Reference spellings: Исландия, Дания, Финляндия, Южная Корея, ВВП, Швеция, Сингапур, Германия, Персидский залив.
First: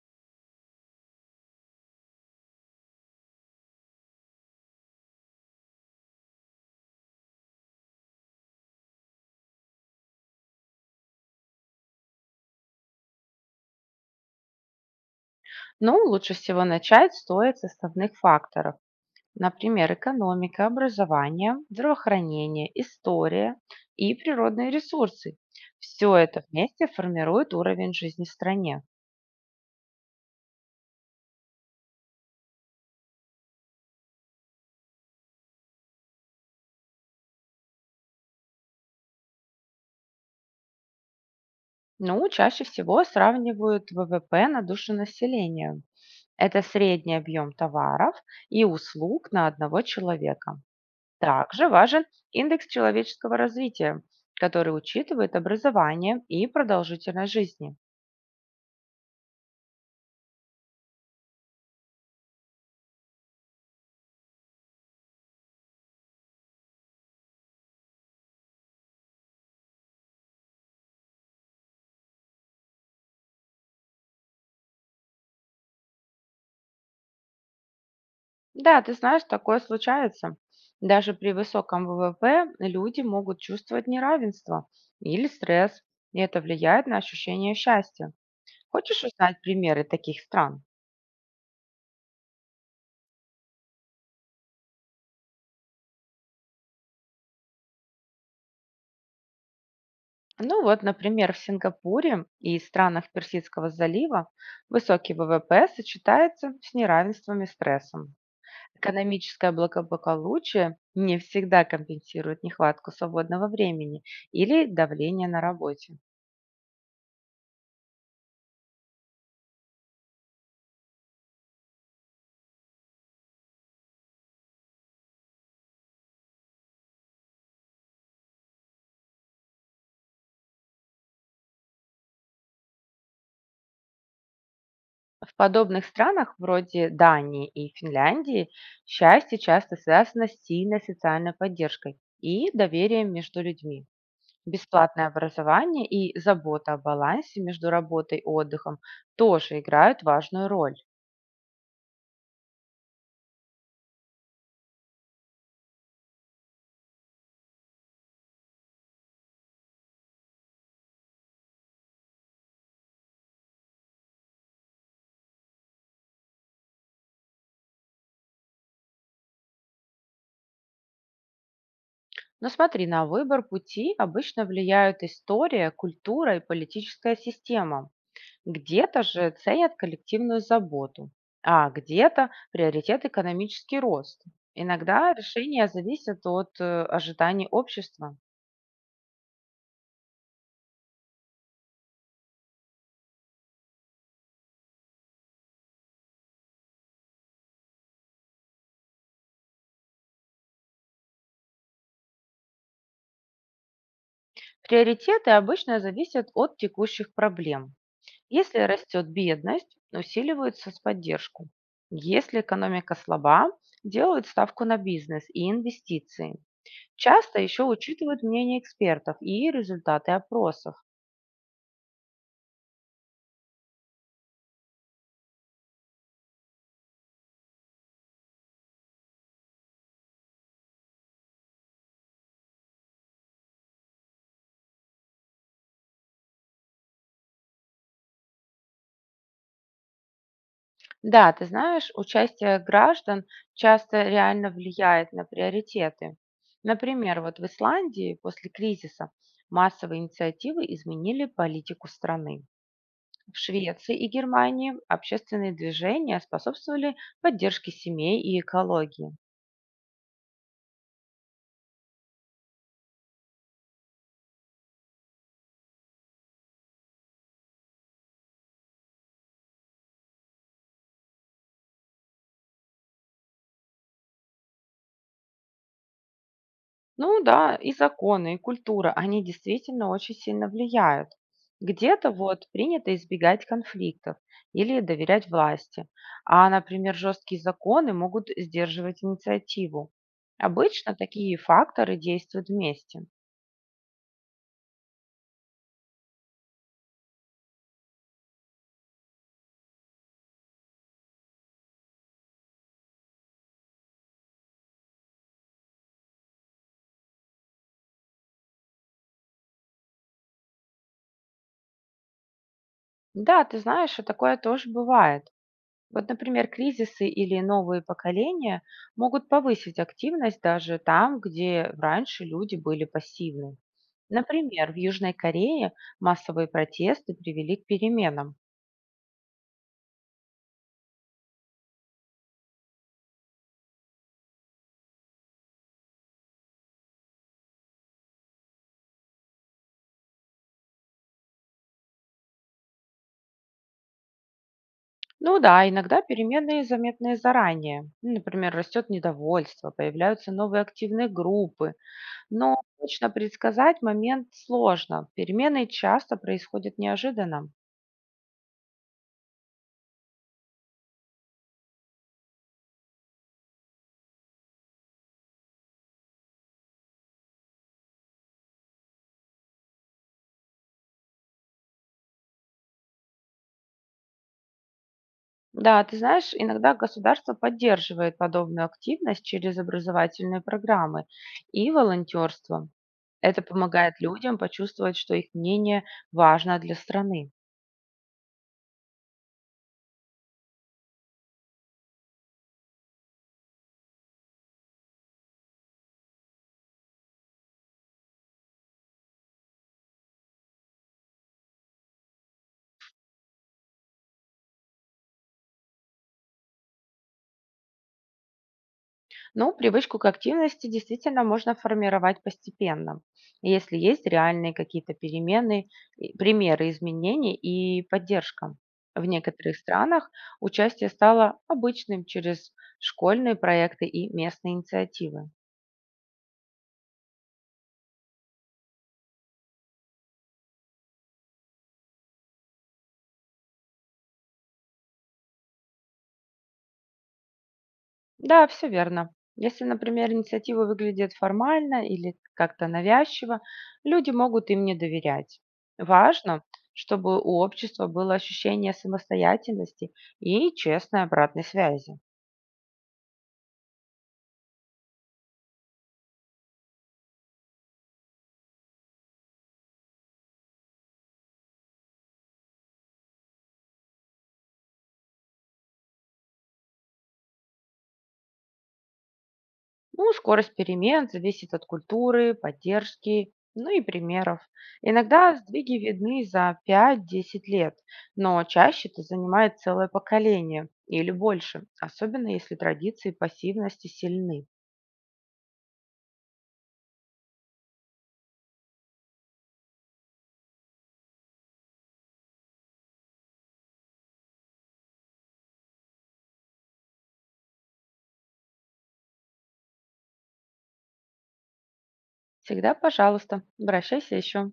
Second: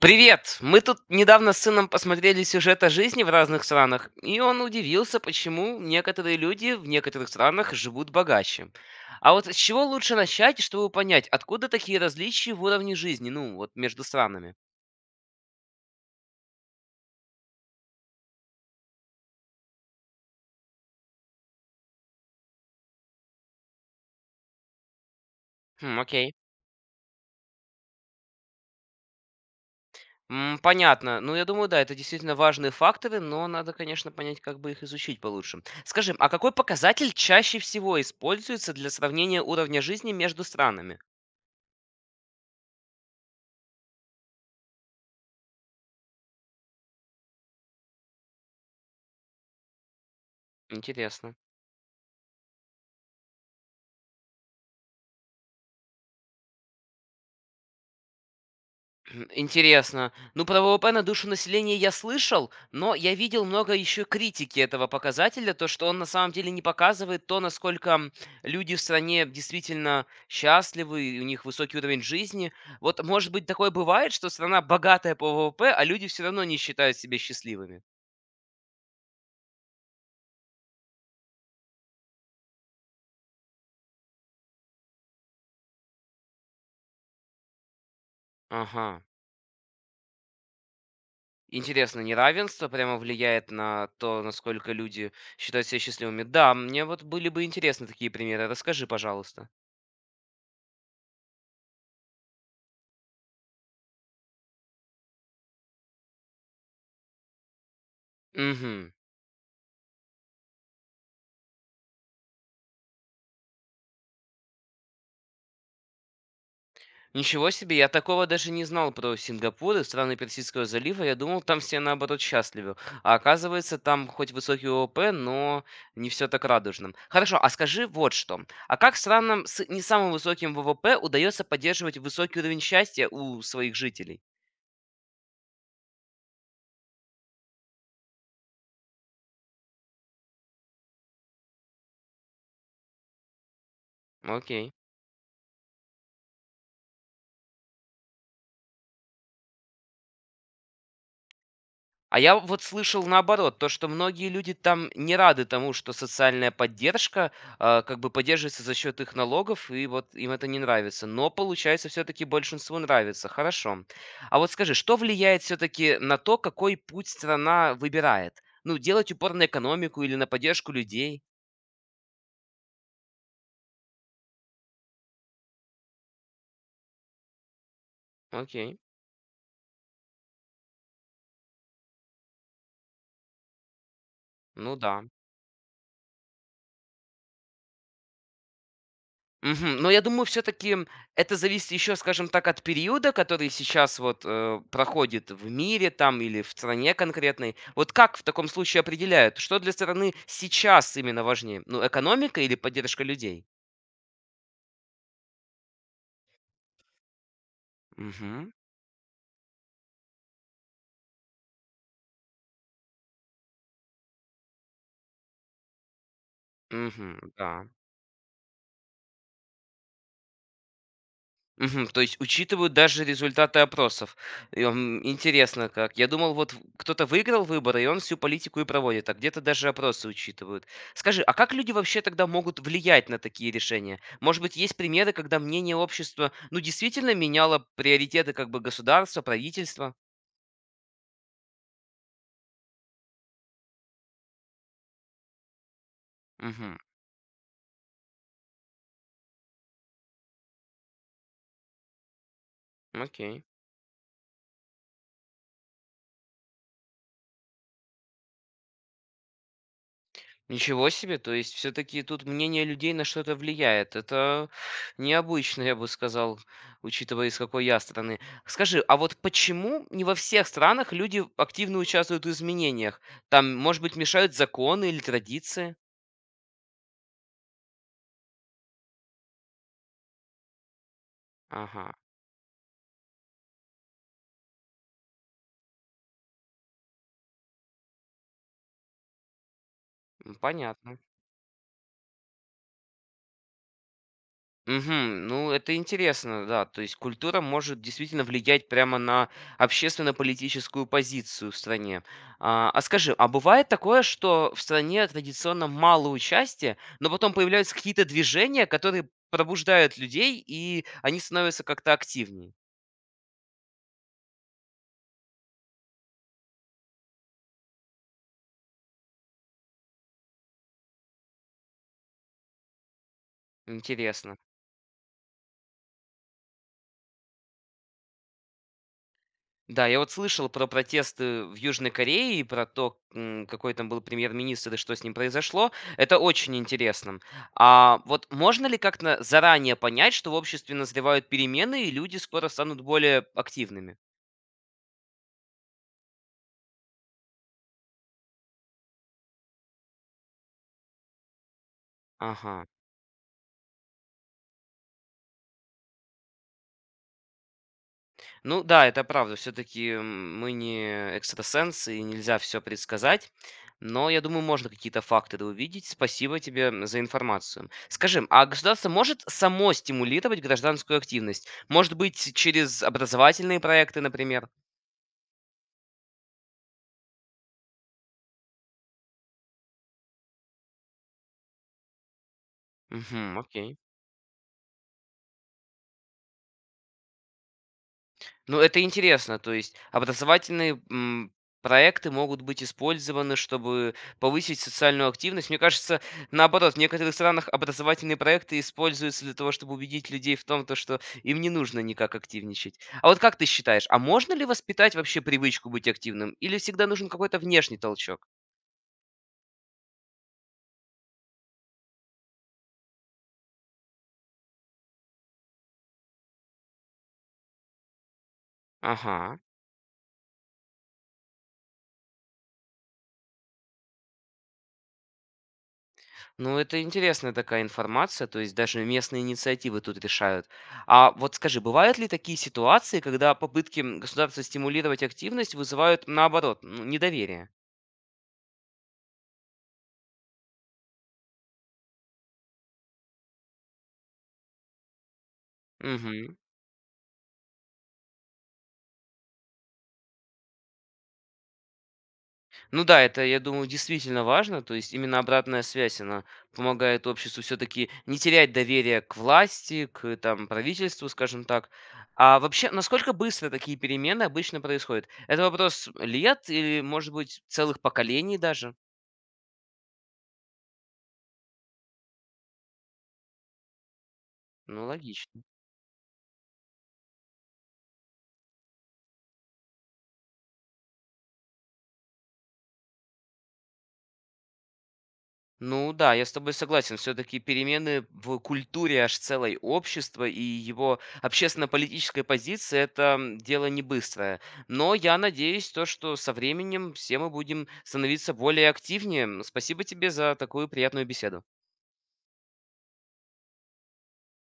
Привет! Мы тут недавно с сыном посмотрели сюжет о жизни в разных странах, и он удивился, почему некоторые люди в некоторых странах живут богаче. А вот с чего лучше начать, чтобы понять, откуда такие различия в уровне жизни, ну, вот между странами? Ну, лучше всего начать стоит с основных факторов. Например, экономика, образование, здравоохранение, история и природные ресурсы. Хм, Все окей. это вместе формирует уровень жизни в стране. Понятно. Ну, я думаю, да, это действительно важные факторы, но надо, конечно, понять, как бы их изучить получше. Скажи, а какой показатель чаще всего используется для сравнения уровня жизни между странами? Ну, чаще всего сравнивают ВВП на душу населения. Это средний объем товаров и услуг на одного человека. Интересно. Также важен индекс человеческого развития, который учитывает образование и продолжительность жизни. Интересно. Ну, про ВВП на душу населения я слышал, но я видел много еще критики этого показателя, то, что он на самом деле не показывает то, насколько люди в стране действительно счастливы, и у них высокий уровень жизни. Вот, может быть, такое бывает, что страна богатая по ВВП, а люди все равно не считают себя счастливыми. Да, ты знаешь, такое случается. Даже при высоком ВВП люди могут чувствовать неравенство или стресс, и это влияет на ощущение счастья. Ага. Хочешь узнать примеры таких стран? Интересно, неравенство прямо влияет на то, насколько люди считают себя счастливыми. Да, мне вот были бы интересны такие примеры. Расскажи, пожалуйста. Ну вот, например, в Сингапуре и странах Персидского залива высокий ВВП сочетается с неравенством и стрессом. Угу. Экономическое благополучие не всегда компенсирует нехватку свободного времени или давление на работе. Ничего себе, я такого даже не знал про Сингапур и страны Персидского залива. Я думал, там все наоборот счастливы. А оказывается, там хоть высокий ОВП, но не все так радужно. Хорошо, а скажи вот что. А как странам с не самым высоким ВВП удается поддерживать высокий уровень счастья у своих жителей? В подобных странах, вроде Дании и Финляндии, счастье часто связано с сильной социальной поддержкой и доверием между людьми. Окей. Бесплатное образование и забота о балансе между работой и отдыхом тоже играют важную роль. А я вот слышал наоборот, то, что многие люди там не рады тому, что социальная поддержка, а, как бы поддерживается за счет их налогов, и вот им это не нравится. Но, получается, все-таки большинству нравится. Хорошо. А вот скажи, что влияет все-таки на то, какой путь страна выбирает? Ну, делать упор на экономику или на поддержку людей? Но смотри, на выбор пути обычно влияют история, культура и политическая система. Окей. Где-то же ценят коллективную заботу, а где-то приоритет экономический рост. Ну да. Иногда решения зависят от ожиданий общества. Мгм. Но я думаю, все-таки это зависит еще, скажем так, от периода, который сейчас вот проходит в мире там или в стране конкретной. Вот как в таком случае определяют, что для страны сейчас именно важнее? Ну, экономика или поддержка людей? Приоритеты обычно зависят от текущих проблем. Угу. Если растет бедность, усиливаются с поддержку. Если экономика слаба, делают ставку на бизнес и инвестиции. Угу. Часто еще Да. учитывают мнение экспертов и результаты опросов. Мгм. То есть учитывают даже результаты опросов. Интересно как. Я думал, вот кто-то выиграл выборы, и он всю политику и проводит, а где-то даже опросы учитывают. Скажи, а как люди вообще тогда могут влиять на такие решения? Может быть, есть примеры, когда мнение общества, ну, действительно меняло приоритеты как бы государства, правительства? Да, ты знаешь, участие граждан часто реально влияет на приоритеты. Угу. Например, вот в Исландии после кризиса массовые инициативы изменили политику страны. В Окей. Швеции и Германии общественные движения способствовали поддержке семей и экологии. Ничего себе, то есть все-таки тут мнение людей на что-то влияет. Это необычно, я бы сказал, учитывая, из какой я страны. Скажи, а вот почему не во всех странах люди активно участвуют в изменениях? Там, может быть, мешают законы или традиции? Ну да, и законы, и культура, они действительно очень сильно влияют. Ага, Где-то вот принято избегать конфликтов или доверять власти, а, например, жесткие законы могут сдерживать инициативу. Обычно понятно. такие факторы действуют вместе. Мгм. Ну, это интересно, да. То есть культура может действительно влиять прямо на общественно-политическую позицию в стране. А скажи, а бывает такое, что в стране традиционно мало участия, но потом появляются какие-то движения, которые пробуждают людей, и они становятся как-то активнее? Да, ты знаешь, и такое тоже бывает. Вот, например, кризисы или новые поколения могут повысить активность даже там, где раньше люди были пассивны. Интересно. Например, в Южной Корее массовые протесты привели к переменам. Да, я вот слышал про протесты в Южной Корее и про то, какой там был премьер-министр и что с ним произошло. Это очень интересно. А вот можно ли как-то заранее понять, что в обществе назревают перемены и люди скоро станут более активными? Ну да, иногда перемены заметны заранее. Ну, например, растет недовольство, появляются новые активные группы. Но Ага. точно предсказать момент сложно. Перемены часто происходят неожиданно. Ну да, это правда. Все-таки мы не экстрасенсы, и нельзя все предсказать. Но я думаю, можно какие-то факторы увидеть. Спасибо тебе за информацию. Скажи, а государство может само стимулировать гражданскую активность? Может быть, через образовательные проекты, например? Да, ты знаешь, иногда государство поддерживает подобную активность через образовательные программы и волонтерство. Это Угу, окей. помогает людям почувствовать, что их мнение важно для страны. Ну, это интересно. То есть образовательные проекты могут быть использованы, чтобы повысить социальную активность. Мне кажется, наоборот, в некоторых странах образовательные проекты используются для того, чтобы убедить людей в том, то, что им не нужно никак активничать. А вот как ты считаешь, а можно ли воспитать вообще привычку быть активным? Или всегда нужен какой-то внешний толчок? Но привычку к активности действительно можно формировать постепенно, если есть реальные какие-то перемены, примеры изменений и поддержка. В Ага. некоторых странах участие стало обычным через школьные проекты и местные инициативы. Ну, это интересная такая информация, то есть даже местные инициативы тут решают. А вот скажи, бывают ли такие ситуации, когда попытки государства стимулировать активность вызывают, наоборот, ну, недоверие? Да, все верно. Если, например, инициатива выглядит формально или как-то навязчиво, люди могут им не доверять. Мгм. Важно, чтобы у общества было ощущение самостоятельности и честной обратной связи. Ну да, это, я думаю, действительно важно, то есть именно обратная связь, она помогает обществу все-таки не терять доверие к власти, к там, правительству, скажем так. А вообще, насколько быстро такие перемены обычно происходят? Это вопрос лет или, может быть, целых поколений даже? Ну, скорость перемен зависит от культуры, поддержки, ну и примеров. Ну, Иногда логично. сдвиги видны за 5–10 лет, но чаще это занимает целое поколение или больше, особенно если традиции пассивности сильны. Ну да, я с тобой согласен. Все-таки перемены в культуре аж целой общества и его общественно-политической позиции это дело не быстрое. Но я надеюсь, то, что со временем все мы будем становиться более активнее. Спасибо тебе за такую приятную беседу. Всегда пожалуйста, обращайся еще.